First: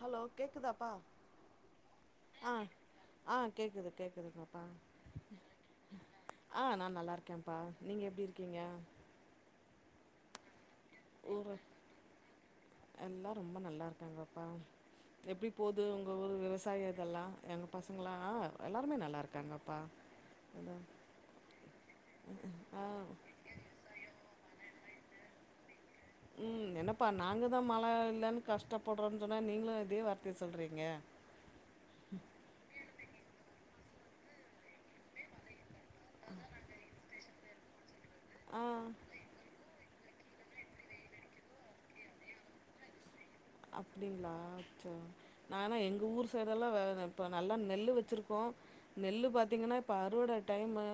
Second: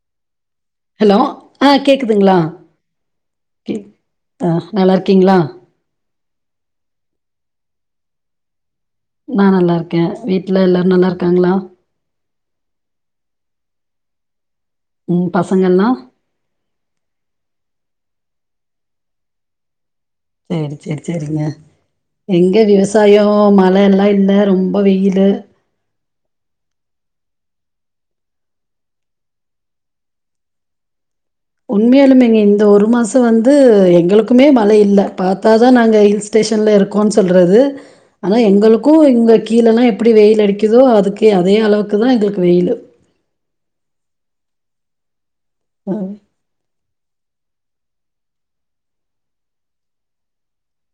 Hello. கேக்குதாப்பா hello ஆ கேக்குதுங்களா ஆ ஆ கேக் கேக்குது ஆ கேக்குதுங்கப்பா. நல்லா இருக்கீங்களா ஆ நா நல்லா இருக்கேன்ப்பா நீங்க எப்டி இருக்கீங்க? நா நல்லா இருக்கே வீட்டுல எல்லார் நல்லா இருக்காங்களா ஊரு எல்லா ரொம்ப நல்லா இருக்காங்கப்பா ம் எப்டி போகுது பசங்கல்லா உங்க ஊர் விவசாய கெல்லா எங்க பசங்களா எல்லாருமே நல்லா இருக்காங்கப்பா சேரி அதா சேரி சேரிங்க எங்க ஆ விவசாயொ மழ எல்லா இல்ல ரொம் இப்ப வெயிலு உம் என்னப்பா நாங்கதா மழ இல்லன்னு கஷ்டப்படுறோன்னு சொன்னா நீங்களு இதே வார்த்தைய சொல்றீங்க உண்மையாலுமேங்க இந்த ஒரு மாச சம் வந்து எங்களுக்குமே மழை இல்ல பாத்தா தா நாங்க ஹில் ஸ்டேஷன்ல இருக்கோனு சொல்றது ஆனா ஆ எங்களுக்கு இங்க கீழேல்லா எப்படி வெயில் அடிக்குதோ அதுக்கே அதே அளவுக்குதா எங்களுக்கு வெயிலு அப்டிங்களா அச்சோ நானா எங்க ம் ஊர் சேறல்லா வேற இப்போ நல்லா நெல் வச்சுருக்கோ நெல்லு பாத்தீங்கன்னா இப்போ அறுவட டைமு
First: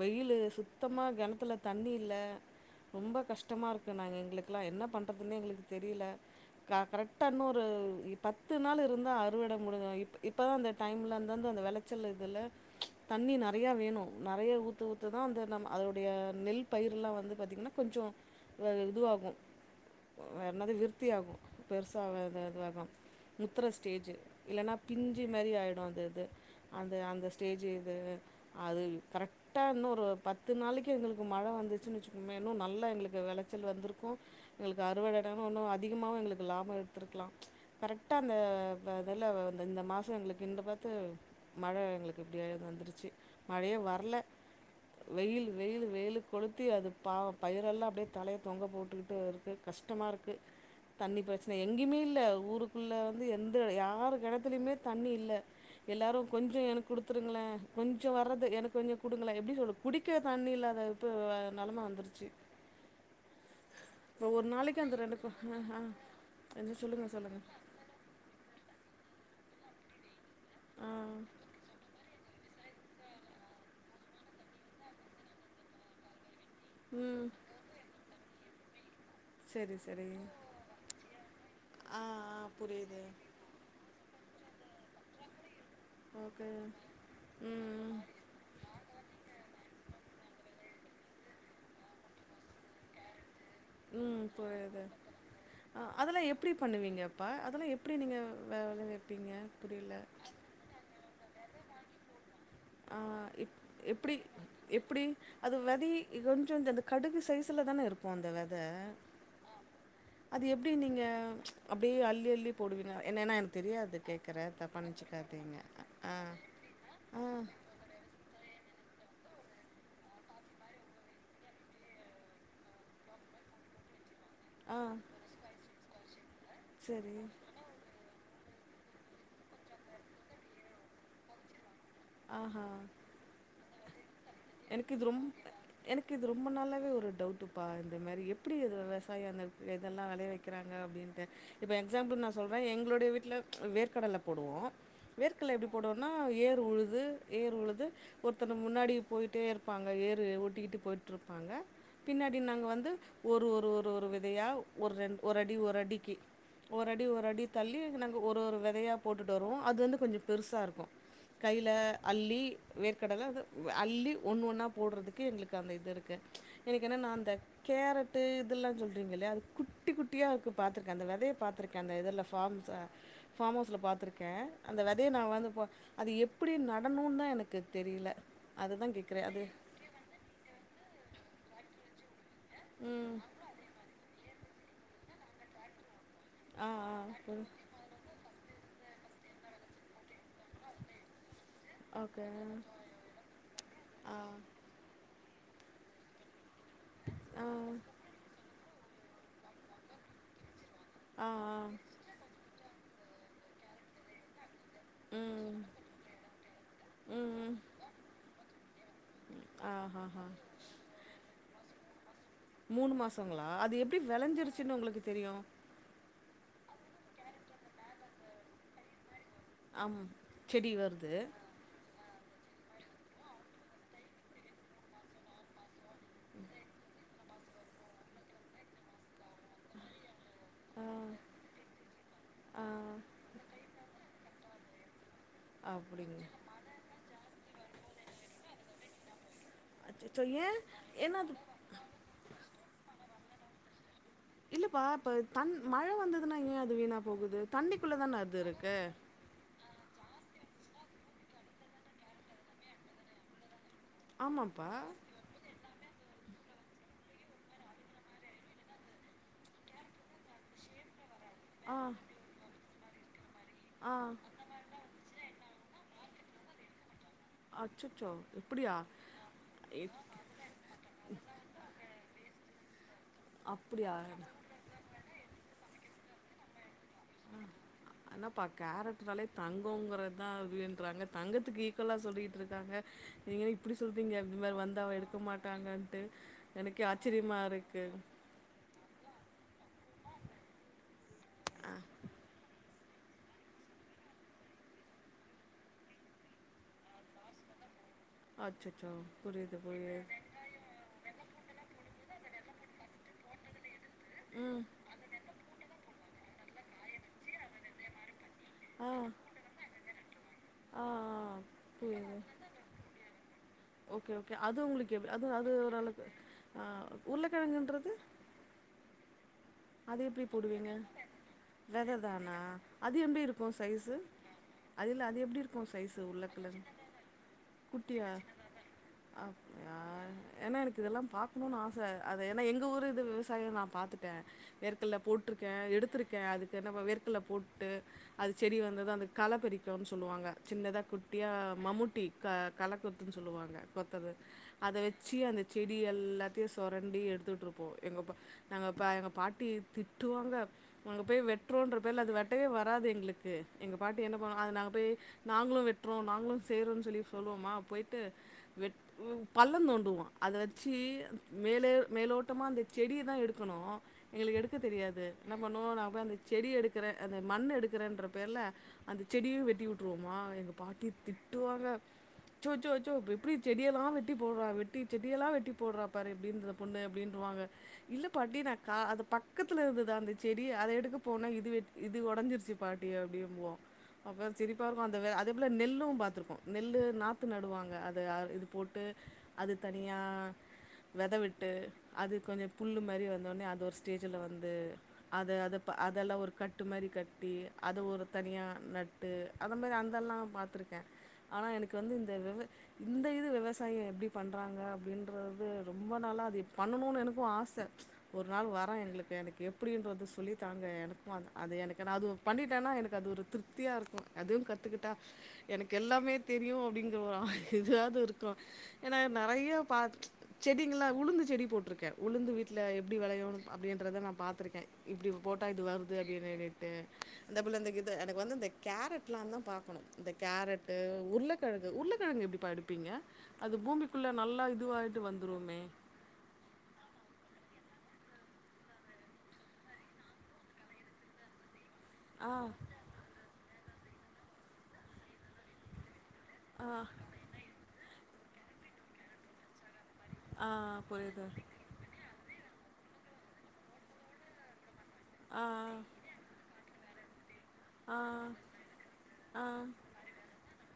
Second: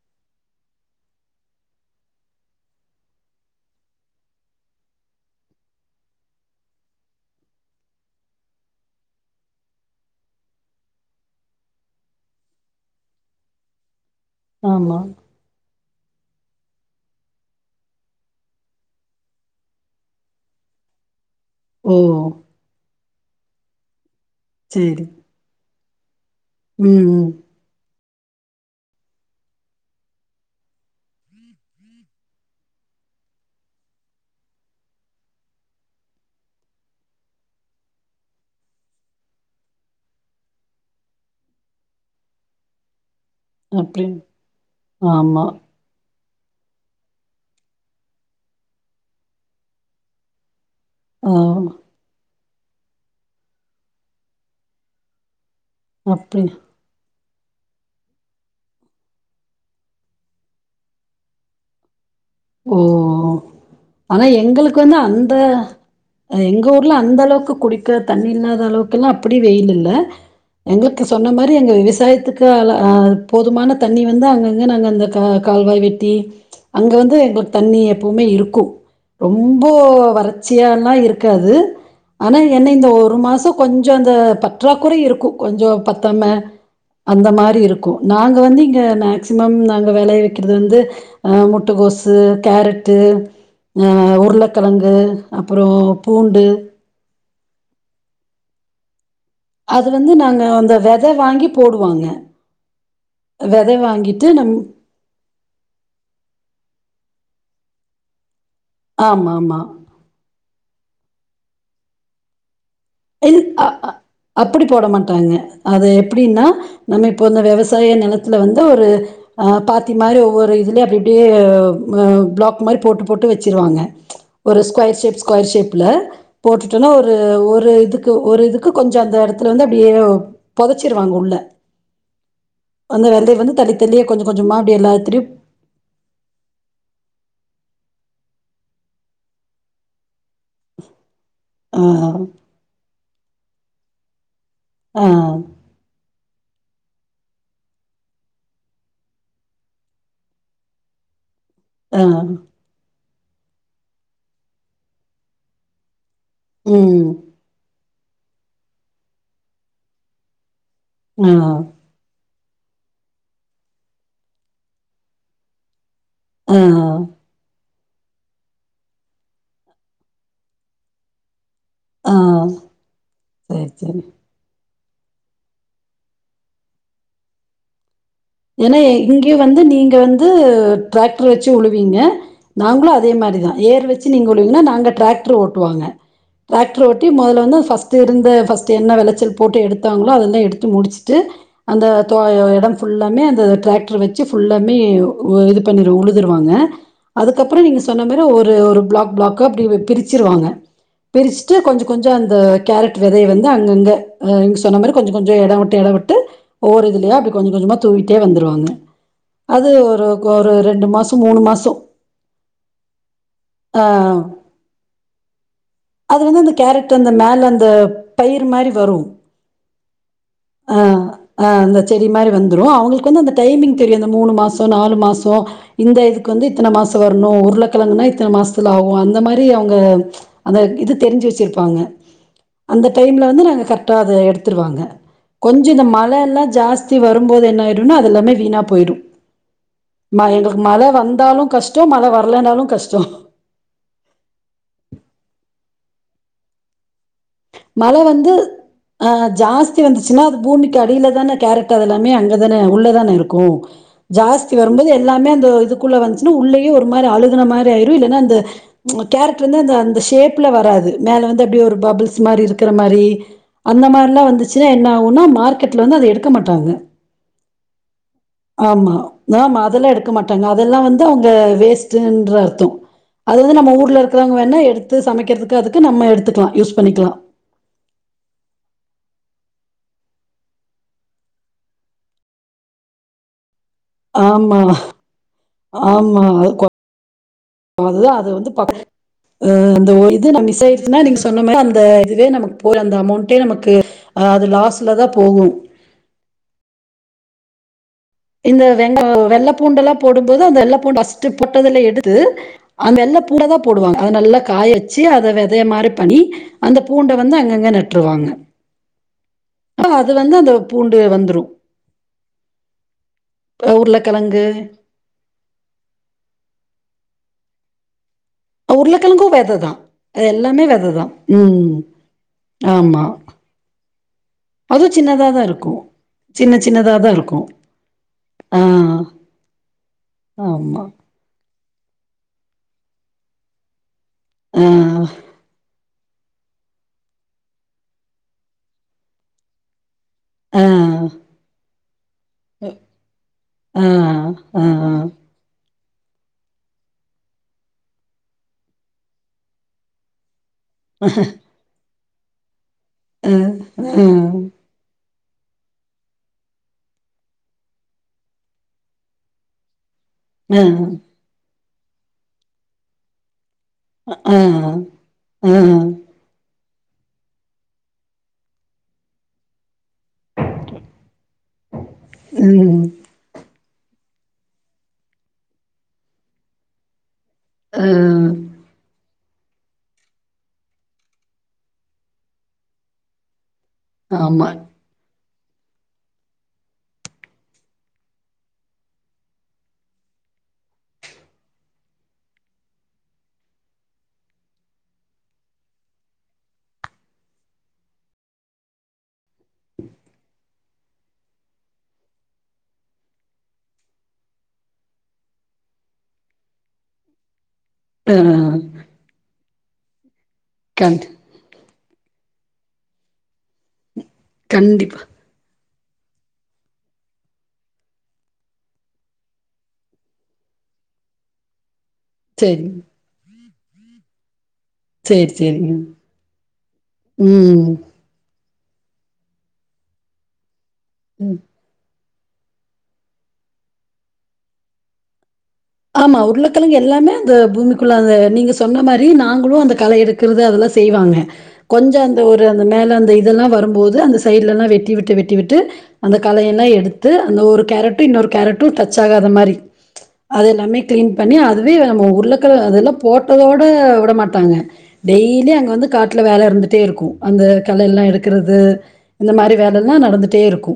வெயிலு சுத்தமா கெணத்துல தண்ணி இல்ல ரொம்ப கஷ்டமா இருக்கு நாங்க எங்களுக்கெலாம் என்ன பண்ணுறதுன்னே எங்களுக்கு தெரியல க கரெக்டா இன்னொரு பத்து நாள் இருந்தா அறுவட முடிஞ்சு இப் இப்போதா அந்த டைம்ல இருந்தந்த அந்த வெளச்சல் இதுல தண்ணி நெறையா வேணு நெறையா ஊத்த ஆமா ஊத்ததா அந்த நம் அதோடைய நெல் பயிரெலா வந்து பாத்திங்கன்னா கொஞ்சொ அ இதுவாகு வேறனது விருத்தியாகு ஓ பெருசாவது அது அதா முத்தர ஸ்டேஜ் இல்லைன்னா சேரி பிஞ்சி மாரி ஆகிடும் அந்த இது அந்த ம் அந்த ம் ஸ்டேஜ் இது அது கரெக்டா இன்னும் ஒரு பத்து நாளைக்கு எங்களுக்கு மழ வந்துச்சுன்னு வச்சுக்கோன் இன்னும் நல்லா எங்களுக்கு விளைச்சல் வந்திருக்கும் எங்களுக்கு அறுவடைடும் இன்னும் அதிகம எங்களுக் லாபம் எடுத்துருக்கலாம் கரெக்டாக அந்தில் அந்த வந்து இந்த மாசம் எங்களுக்கு கின் பார்த்து மழ எங்களுக்கு இப்படியது வந்துருச்சு மழையை அப்டின் வரல ஆமா வெயில் வெயில் வெயிலுக் கொளுத்தி அது பாவ பயிரெல்லாம் அப்படியே தலைய தொங்க போட்டுக்கிட்டு இருக்குது கஷ்டமா இருக்கு தண்ணி ஆ பிரச்சன எங்கேயுமே இல்ல ஊரு க்குள்ளே வந்து எந்த யார் கிடத்துலயுமே தண்ணி இல்ல எல்லாரும் அப்டி கொஞ்சோ எனக்கு கொடுத்துருங்களே கொஞ்சோ வர்ரறது எனக்கு கொஞ்சோ கொடுங்களேன் எப்படின்னு சொல்ல குடிக்க தண்ணி இல்லாத இப்போ அ நலமாக வந்துடுச்சு ஓ ஓ ஆனா ஒரு எங்களுக்கு நாளைக்கு வந்து ரெண்டு கொ அந்த ஆ ஆ அ எங்க என்ன ஊர்ல சொல்லுங்க அந்த சொல்லுங்க அளவுக்கு குடிக்க தண்ணி இல்லாத அளவுக்கு எல்லா அப்படி வெயில் இல்ல எங்களுக்கு ஆ சொன்ன மாரி எங்க விவசாயத்துக்கு அல்ல ஹா போதுமான தண்ணி வந்து அங்கங்க நாங்க அ கால் கால்வாய் வெட்டி அங்க வந்து ம் தண்ணி எப்பவுமே இருக்கும் ரொம்ப சரி சரி வறட்சியால்லா இருக்காது ஆ ஆனா ஆ என்ன இந்த புரியுது ஒரு மாசம் கொஞ்சு அந்த பற்றாக்குறை இருக்கு கொஞ்சோ பத்தாம ஓகே அந்த மாதிரி இருக்கு ம் நாங்க வந்து இங்க மேக்சிமம் நா விளைய வைக்கிறது வந்து முட்டகோஸ் கேரட்டு ம் அஹ் ம் புரியுது உருளக்கிழங்கு அப்புறோ பூண்டு அதெல்லா எப்டி நீங்க விளை அது வந்து நாங்க அந்த வித அத வாங்கி போடுவாங்க ஆஹ் விதை எப்டி வாங்கிட்டு நம் எப்டி அது வதி கொஞ்சோ அந்த கடுகு சைஸ்ல தானே இருக்கு அந்த அத ஆமா ஆமா அது எப்டி நீங்க அப்டி அள்ளி அள்ளி போடுவீங்க என்னன்னா இல் எனக்கு அ அ தெரியாது கேட்குற அப்படி போட தப்பாண்ணிச்சு மாட்டாங்க காத்திங்க அது ஆ எப்படின்னா நம்ம ஆ இப்போ இந்த விவசாய நெலத்துல வந்து ஒரு அ பாத்தி மாரி ஒவ்வொரு இதுல அப்டி அப்டியே பிளாக் மாரி போட்டு போட்டு வச்சிருவாங்க ஒரு ஆ ஸ்கொயர் ஷேப் ஸ்கொயர் ஷேப்ல போட்டுட்டேனா ஒரு சரி. ஒரு ஒரு இதுக்கு கொஞ்சோஅந்த இடத்துல வந்து அப்டியே பொதச்சிருவாங்க உள்ள ஆஹா அந்த விதைய வந்து தள்ளி தள்ளியே கொஞ்சம் கொஞ்சமா அப்படி எனக்கு இது ரொம் எல்லாத்துலயும் எனக்கு இது ரொம்ப நாளவே ஒரு டவுட்டுப்பா மாரி எப்டி அது விவசாய அந்த இதெல்லா வெளை வெக் க்கறாங்க அப்டின்ட்டு இப்போ எக்ஸாம்பிள் நா ஆ சொல்றே எங்களுடைய வீட்ல வேர்கடல போடுவோ ஆ வேர்க்கல எப்டி போடுவோனா ஹ ஏர் உழு து ஏறு உழுது ஒருத்தன முன்னாடி போயிட்டே இருப்பாங்க ஏறு ஒட்டிக்கிட்டு போயட்டு இருப் ப்பாங்க ஆ பின்னாடி நாங்க வந்து ஒரு ஒரு ஒரு ஒரு வெதையா ஒரு ரெண் ஒரு அடி ஒரு அடிக்கி ஒரு அடி ம் ஒரு அடி தள்ளி நாங் ஒரு ஒரு வெதையா போட்டுட்டு வருவோ அது வந்து கொஞ்சோ பெருசா இருக்கு ம் அ கையில அள்ளி வேர்க்கடல அது அள்ளி ஒன் னு ஒன்னா போடுறதுக்கு எங்களுக்கு அந்த இது இருக் க்கு ஆ எனக்கு என்னனா அந்த கேரட்டு இதெல்லா சொல்றீங்கல்லையா அது குட்டி குட்டியா இருக்கு பாத்தருக்க அந்த வெதைய பாத்துருக் அந்த ஆ இதில ஃபார்ம்ஸ் ஃபார்ம் சரி ஹவுஸ்ல சரி பார்த்துருக்கே அந்த விதையை நா வந் வா அது எப் அப்டி நடணு தா எனக்கு தெரியல ஏன்னா அதுதான் கேட்குறேன் இங்க அது வந்து நீங்க வந்து டிராக்டர் வெச்சு கொழூவீங்க நாங்களு அதே ம் மாரிதா ஏர் வச்சு நீங் கொழுவுனா நாங்க டிராக்டர் ஓட்டுவாங்க ஆ டிராக்டர் ஓட்டி ஆ முதல வந்து ஃபஸ்ட் இருந்த ஃபஸ் என்ன விளைச்சல் போட்டு எடுத்தாங்ளோ அதெல்லாம் எடுத்து முடிச்சுட்டு அந்த தொ ஓகே எடம் ஃபு புல்லாமே அந்த டிராக்டர் ஆ வச்சு ஃபுல்லாமே ஒ இது பண்ணிரு உழுதுருவாங்க ஆ அதுக்கப்புறம் நீங்க சொன்ன மாரி ஒரு ஒரு பிளாக் பிளாக் அப்படி பிரிச்சிருவாங்க ஆ ஆ பிரிச்சுட்டு கொஞ்சம் கொஞ்சம் அந்த கேரட் விதை வந்து அங்கங்க ஏ சொன்ன மாரி கொஞ்சம் கொஞ்சம் ம் இடம் விட்டு இடம் விட்டு ஒவ்வொரு இதுலாப்படி ம் கொஞ்சகொஞ்சமா விட்டே வந்துருவாங்க அது ஆ ஹா ஒரு ஹா ஒரு ரெண்டு மாசம் மூணு மாச சு மூணு மாசங்களா அது எப்படி விளைஞ்சிருச்சுன்னனு உங்களுக்கு தெரியும் அது வந்து அந்த கேரட் அந்த மேல அந்த பயிர் மாரி வரும் அம் ஆஹ் ஆஹ் இந்த செ மாரி வந்துரும் அவங்களுக்கு வந்து அந்த டைமிங் தெரியும் மூணு மாசம் நாலு மாசம் இந்த இதுக்கு வந்து இத்தனை மாசம் இன்னொ உருளைக்கிழங்கன்னா இத்தனை மாசத்துல ஆகும் அந்த மாரி அவங்க அந்த இது தெரிஞ்சு வச்சிருப்பாங்க அந்த டைம்ல வந்து நாங்க கரெக்ட்டா அத எடுத்துடுவாங்க கொஞ்சம் இந்த அப்டிங்க மழைல்லாம் ஜாஸ்தி வரும்போது என்ன அடுனே அதுெல்லாமே வீணா போயிரும் அச்சச்சோ ஏ எங்களுக்கு மழை ஏன்னா அது வந்தாலும் கஷ்டம் மழை வரலைனாலும் கஷ்டம் இல்லப்பா இப்ப தன் மழை வந்ததுன்னா ஏன் அது வீணா போகுது தண்ணிக்குள்ள மழை தானே வந்து அது இருக்கு ஆ ஜாஸ்தி வந்துச்சுன்னா அது பூமிக்கு அடியில தானே கேரட் அத எல்லாமே அங்கதானே உள்ளதானே இருக்கும் ஜாஸ்தி ஆமாப்பா வரும்போது எல்லாமே அந்த இதுக் ள்ள வந்துன்னா உள்ளேயே ஒரு மாதிரி அழுகன மாதிரி ஆயிரும் இல்லனா அந்த கேரட்டு வந்துஅந்த சேப்ல வராது மேல வந்து அப்டியே ஒரு ஆ பபுள்ஸ் இருக்குற மாரி அந்த ஆ மாரிலா வந்துச்சுனா என்ன ஆவோனா மார்கெட்ல வந்து அது எடுப் குடுக்க மாட்டாங்க அச்சச்சோ இப்டியா ஆமா ஆமா எ அதெல்லா எடுக்க மாட்டாங்க அதெல்லா வந்து அவுங்க வேஸ்டுன்ற அர்த்தோ அது வந்து நம்ம அப்டியா ஊர்ல இருக்குறவங்க வேணா எடுத்து சமைகுறதுக்கு அது இது நம்ம எடுத்துக்கலா யூஸ்ப் ஆனா பா கேரட் கேரட்னாலே தங்கோங்ர தா அப்டீன்றாங்க தங்கத்துக்கு ஈக்குவலா சொல்லிகிட்டு இருக்காங்க நீங்க என்ன இப் இப்டி சொல்றீங்க இது மாரி ஆமா, வந்தா அவ எடுக்க மாட்டாங்கன்ட்டு ஆமா. அது கொ எனக்கே ஆச்சரியமா இருக்கு அஹ் அந்த இது ந மிஸ் ஆயிடுச்சுன்னா நீங்க சொன்ன மா அந்த இதுவே நமக்கு போ அந்த அமௌண்டே நமக்கு அது லாஸ்லதா போகும் இந்த அச்சச்சோ வெங்க வெள்ளை புரியுது பூண்டு எல்லாம் புரியுது போடும்போது அந்த வெள்ளை பூண்டு பஸ்ட்டு பொட்டதுல எடுத்து அ வெள்ள பூ போடுவாங்க அதை நல்லா காய வச்சு அதை விதைய மாரி பண்ணி அந்த பூண்ட வந்து அங்கங்க நட்டுருவாங்க ஆ அ அது வந்து அந்த ஆ பூண்டு ஆ வந்துரும் புரியுது அ ஓகே ஓகே உருளைக்கிழங்கு அது உங்களுக்கு எவ் அது அது ஒரளவுக்கு அ அ ஓ உருளக்கெழங்குன்றது உருளக்கெழங்கு வெ அது எப்படி போடுவீங்க ம் வெததானா அது ஆமா எப்படி இருக்கும் சைசு அதுவும் அதுல அது சின்னதா எப்படி தான் இருக்கும் சைசு சின்ன ஊருளக்கெழங்கு சின்னதா தான் இருக்கும் குட்டியா ஆ அப்டியா ஏன்னா எனக்கு ஆமா இதெல்லாம் பாக்கணு ஆச ச அது ஏன்னா எங்க ஊரு இது விவசாயம் நான் பாத்துட்டேன் ஆ வேர்க்கடல போட்ருக்கே எடுத்திரு கே அதுக்கு நம்ம வேர்க்கல போட்டு அது செடி வந்தது அந்த களப்பறிக்கனு சொ சொல்லுவாங்க ஆ சின்னதாக ஆ குட்டியா மம்முட்டி க கல கொத்து சொல்லுவாங்க கொத்தது ஆ ஆ ஆ அத ஆ வச்சு அந்த செடி டி எல்லாத்தையும் சொரண்டி எடுத்துட்ருப்போ எங்க பா நாங்க பா எங்க பாட் ட்டி திட்டுவாங்க அங்க போய் வெற்றோன்ற பேர்ல அது வெட்டவே வ வராது எங்களுக்கு எங்க பாட்டி என்ன பண்ணும் அது நாங்க போய் நாங்களும் வெட்டுறோம் நாங்களும் செய்றோம்ன்னு சொல்லி சொல்லுவோமா போயிட்டு வெட் வு பள்ளம் தோண்டுவோம் அத வச்சு மேலே மேலோட்டமா அந்த செடியதா எடுக்கணும் எங்களுக்கு ஆ எடுக்க தெரியாது என்ன பண்ணுவோ ஆ நான் போய் அந்த செடிய எடுத் இருக்கிற அத மண் எடுக்கிறேன்ற பேர்ல அந்த செடியு வெட்டி விட்டுருவோமா எங்கள் பாட்டி திட்டுவாங்க சோ சோ ம் சோ எப்படி செடிய யலா வெட்டி போடுற வெட்டி செடியெல்லா வெட்டி போடுற பாரு எப்படி இருந்த இந்த பொண்ணு அப்படின்றுவாங்க ஆ இல்ல பாட்டி நா கா அது பக்கத்துல இருந்துதா அந்த செடிய அத எடுக்க போனே இது வெட் இது உடஞ்சிருச்சு பாட்டி அப்படிபோம் அப்புரோ ஆமா சிரிப்பா இருக்கும் அந்த வெ அந் இது எவ்ள நெல்லும் பாத்துருக்கோ நெல்லு நாத்து நடுவாங்க அது அ இது போட்டு அது தனியா வெதவிட்டு அது கொஞ்சோ புல்லு மாறி வந்தோடனே அது ஒரு ஸ்டேஜில்ல வந்து அத அத ப அதெல்லா ஒரு கட்டு மாறி கட்டி அத ஒரு தனியா நட்டு அதன் மாறி அந்தெல்லா பாத்துருக்கேன் ஆனா எனக்கு வந்து இந்த விவ இந்த இது விவசாயம் எப்படி பண்ணுறாங்க அப்படின்றது ரொம்ப நாளா அது பண்ணணும்னு எனக்கும் ஆச [unintelligible] ப்பா எங்களுக்கு அந்த கேம் எப்படி என்றதா சொல்லி தாங்க கண் எனக்கும் அது அது எனக்கு ஏதாதும் பண்ணிட்டானா எனக்கு அது ஒரு திருப்தியாக இருக்கும் அதுவு கத்துக்கிட்டா கண்டிப்பா எனக்கு எல்லாமே தெரியு அப்படிங்கற ஒரு ஆ இதுவது இருக்கும் ஏன்னா நெறையா பாத் செடிங்கலா உளுந்து செடி போட்டிருக்கே உளுந்து வீட்டில சரி எப்படி வேளையுனு எப்படின்றத நான் பாத்துருக்கே இப்படி சரி போட்டா இது சரிங்க வருது அப்படின்ன்ட்னு ம் [unintelligible] எனக்கு வந்து கேரட்லா தான் பாக்கணு இந்த கேரட் ஆ உருளக்கிழங்கு. உருளக் உருளைக்கிழங்கு எப்படிப எடுப்பீங்க அது பூமிக்குள்ள நல்லா இதுவாயிட்டு வந்துருமே ஆமா உருளைக்கிழங்கு எல்லாமே அது பூமிக்குள்ள அந்த நீங்க சொன்ன மாரி நாங்களு அந்த கள எடுக்கறது அதெல்லா செய்வாங்க கொஞ்சோ அந்த ஆ ஒரு அந்த மேல அந்த இதெல்லா வரும் போது அந்த சைடலலா வெட்டி விட்டு வெட்டி விட்டு அந்த களையள ஆ எடுத்து அந்த ஒரு கேரட் இன்னொரு கேரட்டு டச் ஆகாத மாரி அது எல்லாமே ஆ கிளீன் புரியுது பண்ணி அதுவே நம்ம உருளக்க அதெல்லா போட்டதோட விட மாட்டாங்க ஆ டெய்லி அங்க வந்து காட்ல வேல இருந்துடே இருக்கு அந்த ஆ களல எடுக்குறது இந்த மாரி வேலலா நடந்துட்டே இருக்கு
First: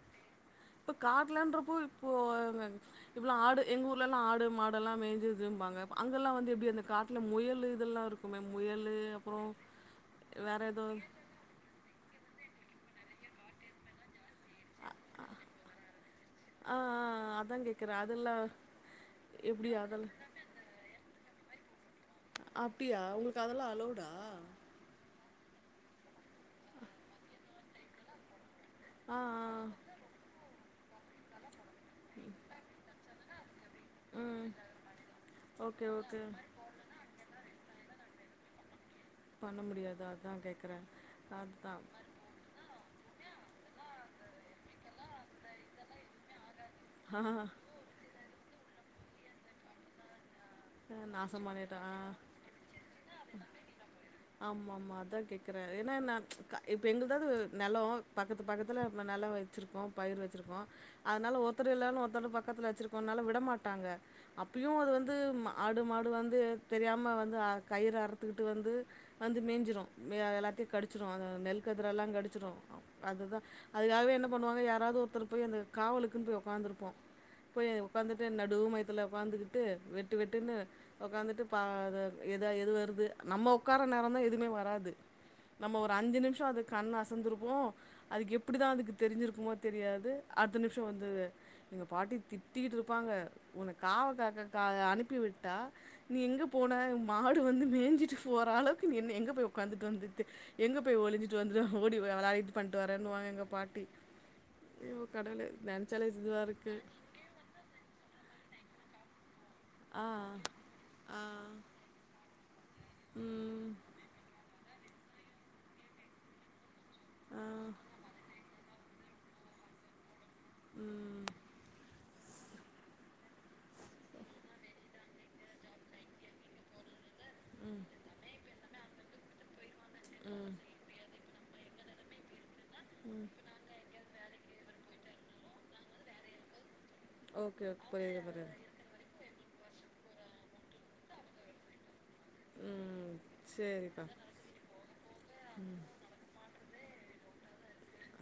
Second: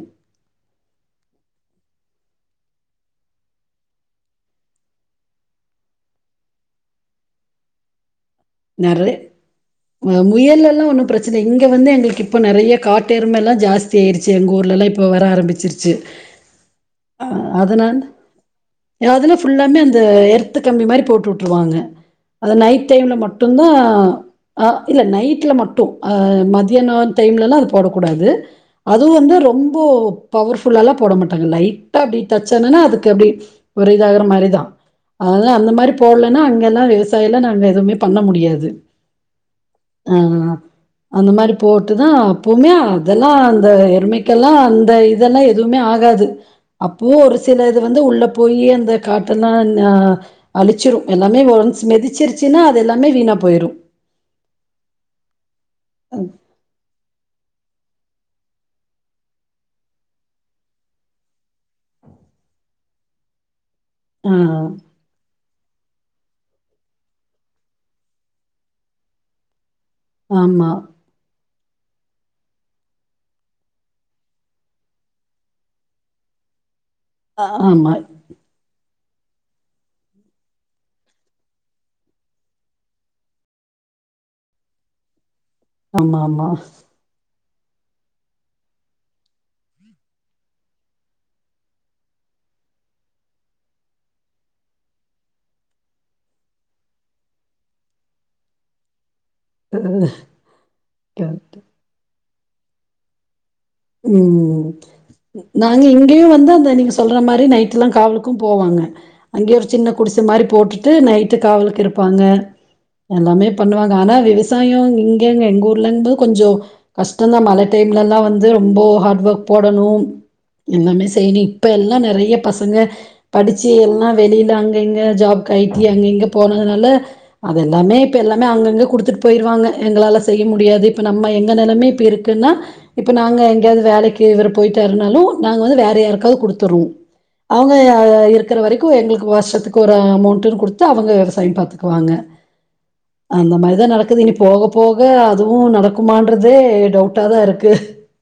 இப்ப காடுலண்றப்போ இப்போ இப்போல ஆடு ஏங்க ஊருலலா ஆடு மாடுல மெஞ்சுதுன்பங்க அங்கால வந்து எப்படி அந்த காட்டுல முயல் இதல்லா இருக் நறை ஹ வேற முயல்ல ஏதோ ஒன்னு பிரச்சனை இங்க வந்து எங்களுக்கு இப்ப நறைய காட்டு எருமலா ஜாஸ்தி ஆயிருச் எங்க ஊர்லல்ல இப்ப வர ஆரம்பிச்சிருச்சு ஆ ஹ ஆ அதா கேக்குறே அதனால அதெல்லா எப்டி ஃலமே அந்த அதெல்லா எர்த் கம்பி மாரி போட்டு விட்ருவாங்க அது நைட் அப்டியா டைம்ல உங்களுக்கு மட்டு அதெல்லா [unintelligible] அலோடா ஆ இல்ல நைட் [unintelligible] மட்டு ஹ மதியானம் டைம்லலா அது போடக்கூடாது அது ஆ வந்து ஆ ரொம்ப பவர்ஃ ஃபுல்ல போட மாட்டாங்க லை [unintelligible] டச்யானான அதுக்கு அப்டி [unintelligible] ம் மாரிதான் அதாது அந்த ஓகே மாரி ஓகே போடலைன்னா அங்கல்லா விவசாயல நாங்க எதுவுமே பண்ண முடியாது பண்ண முடியாது அதா ஆஹ் கேக்குறே அந்த மாரி அதுதா போட்டுதான் அப்பவுமே அதெல்லா அந்த எருமைகேல்லாம் அந்த இதெல்லா எதுவுமே ஆகாது அப்போ ஆ ஒரு சிலது வந்து உள்ள போய் இத கட்டனா என்னா அழிச்சிரும் எல்லாமே ஒன்ஸ் மெதிச்சிருச்சின்னா ம் ஆமா ஆமா அதா கேக்குறாரு என்னானா க இப்ப எங்கள்தா அதாது நெலம் பக்கத்து பக்கத்துல நெலம் வச்சிருக்கோ பயிர் வச்சிருக்கோ அதனால ஒருத்தர் இல்லனு ஒருத்தர் பக்கத்துல வச்சிருக்கனால விடமாட் ட்டாங்க அ ஆ அப்பையு அது வந்து ஆடு மாடு வந்து தெரியாம வந்து அ கயிற அறுத்துக்கிட்டு வந்து வந்து மேஞ்சிரூ [unintelligible] எல்லாத்தையு ஆமா. கடிச்சிடூ அத நெல் கதிரெல்லா கடிச்சிடு அது தா அதுக்காகவே என்ன பண்ணுவாங்க யாராவது ஒருத்தர் போய் அந்த காவலுக்குன்னு போய் ஒக்காந்திருப்போ அ போய் ஆமா. ஒக்காந்திட்டு நடுமைத் அதுல உக்காந்துகிட்டு வெட்டு வெட்டு வெட்டுன்னு உக்காந்துட்டு ப-எத எது வருது நம்ம உக்கார நேரோ தா எதுமே வராது நம்ம ஒரு அஞ்சு நிமிஷோ ஆமாமா. அது கண்ண அசந்திரு ஓ அதுக்கு எப்படிதா அதுக்கு தெரிஞ்சிருக்குமோ தெரியாது அட்த்த நிமிஷோ வந்து எங்க பாட்டி திட்டிக்கிட் ருப்பாங்க உன்ன காவ காக்க அ அனுப்பி விட்டா நீ எங்க போன மாடு வந்து மேஞ்சிட்டு போற அளவுக்கு என்ன எங்க போ போய் உக்காந்துட் கரெக்ட். வந்துட்டு எங்க போய் ஒலிஞ்சிட்டு கரெக்ட். வந்து ஓடி வெளையாட் பண்டு வரேன் வாங்க எங்க பாட் உம் ந நாங்க நெனச்சாலே இங்கேயு இதுவா வந்து அந்த இருக்கு நீங்க சொல்ற மாரி நைட் எல்லா காவலுக்கு போவாங்க அங்கேயே ஒரு சின்ன ஆ குடிச மாரி போட்டுட்டு ஆ நைட்டு காவலுக்கு இருப்பாங்க எல்லாமே ம் பண்ணுவாங்க ஆனா விவச சாயொ இங்கங்க எங்க ஊர்லங்கம் போது கொஞ்சொ கஷ்ட தா ஆ மல டைம்ல லா வந்து ரொம்போ ஹாட் ஒர்க் போடணு எல்லாமே ம் செய்னு இப்ப எல்லா நெறைய எ பசங்க படிச்சு எல்லா வெளில அங்க இங்க ஜாப்கு ஐ டி அங்க இங்க போரதுனால அதெல்லாமே இப்ப எல்லாமே அங்கங்க குடுத்துட் போயிருவாங்க எங்களால செய்ய முடியாது இப்ப நம்ம எ எ நெலைம்யே இப்டி இருக்குன்னா இப்ப நாங்க எங்கேயாவ்து வேலைக்கு விரு போயிட்டார் நாலு நாங்க வந்து வேற யார்க்காவ் குடுத்துருவு ஓகே அவுங்க ஓகே அ புரியுது இருக்கற புரியுது வரைக்கு எங்களுக்கு [unintelligible] அதுக்கு ஒரு அமௌண்ட்ன்னு குடுத்து அவங்க விவசாயம் பாத்துக்குவாங்க ம் அந்த மாரிதான் சேரிப்பா நடக்குது இனி போக போக அதுவும் நடக்குமான்றதே டவுட்டா தா இருக்கு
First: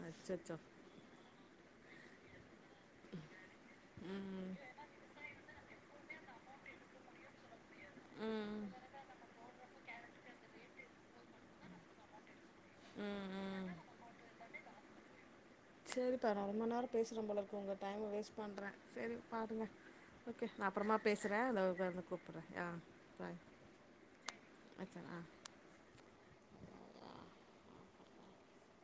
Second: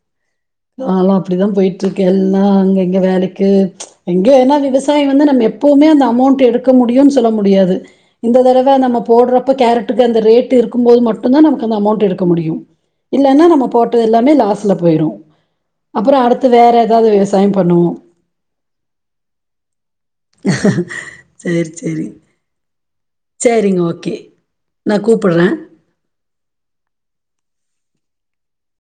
அச்சச்சோ நாலாம் அப்டிதான் போய்ட் டுர்க்கெல்லாம்ங்க ங்க வேலைக்கு ம்ச் ம் எங்கேன்னா விவசாயம் வந்து நம்ப எப்புமே அந்த ப் அமௌண்ட் எடுக்க முடியும் சொல்ல முடியாது இந்த ம் தடவ நம்மோ போடுறப்ப கேரட்டுக்கு அந்த ரேட் இருக்கும்போது மட்டும்தான் நமக்கு அந்த அமௌண்ட் எடுக்க முடியும் ம் இல்லன்னா நம்மோ ம் போட்ட எல்லாமே லாஸ் ல போய்ரும் செரிப்பா நா ரொம்ப நேரம் பேசுறன் போலருக்கு உங்க பண்ணுவோ. டைம் வேஸ்ட் பண்றன் செரி பாருங்க ஓகே நா அப்றமா பேசுறேன் சேரி எததுன சேரி கூப்புட்ற ஆன் பாய் சேரிங்க ஓகே. நா வச்சிரன் கூப்புட்றே.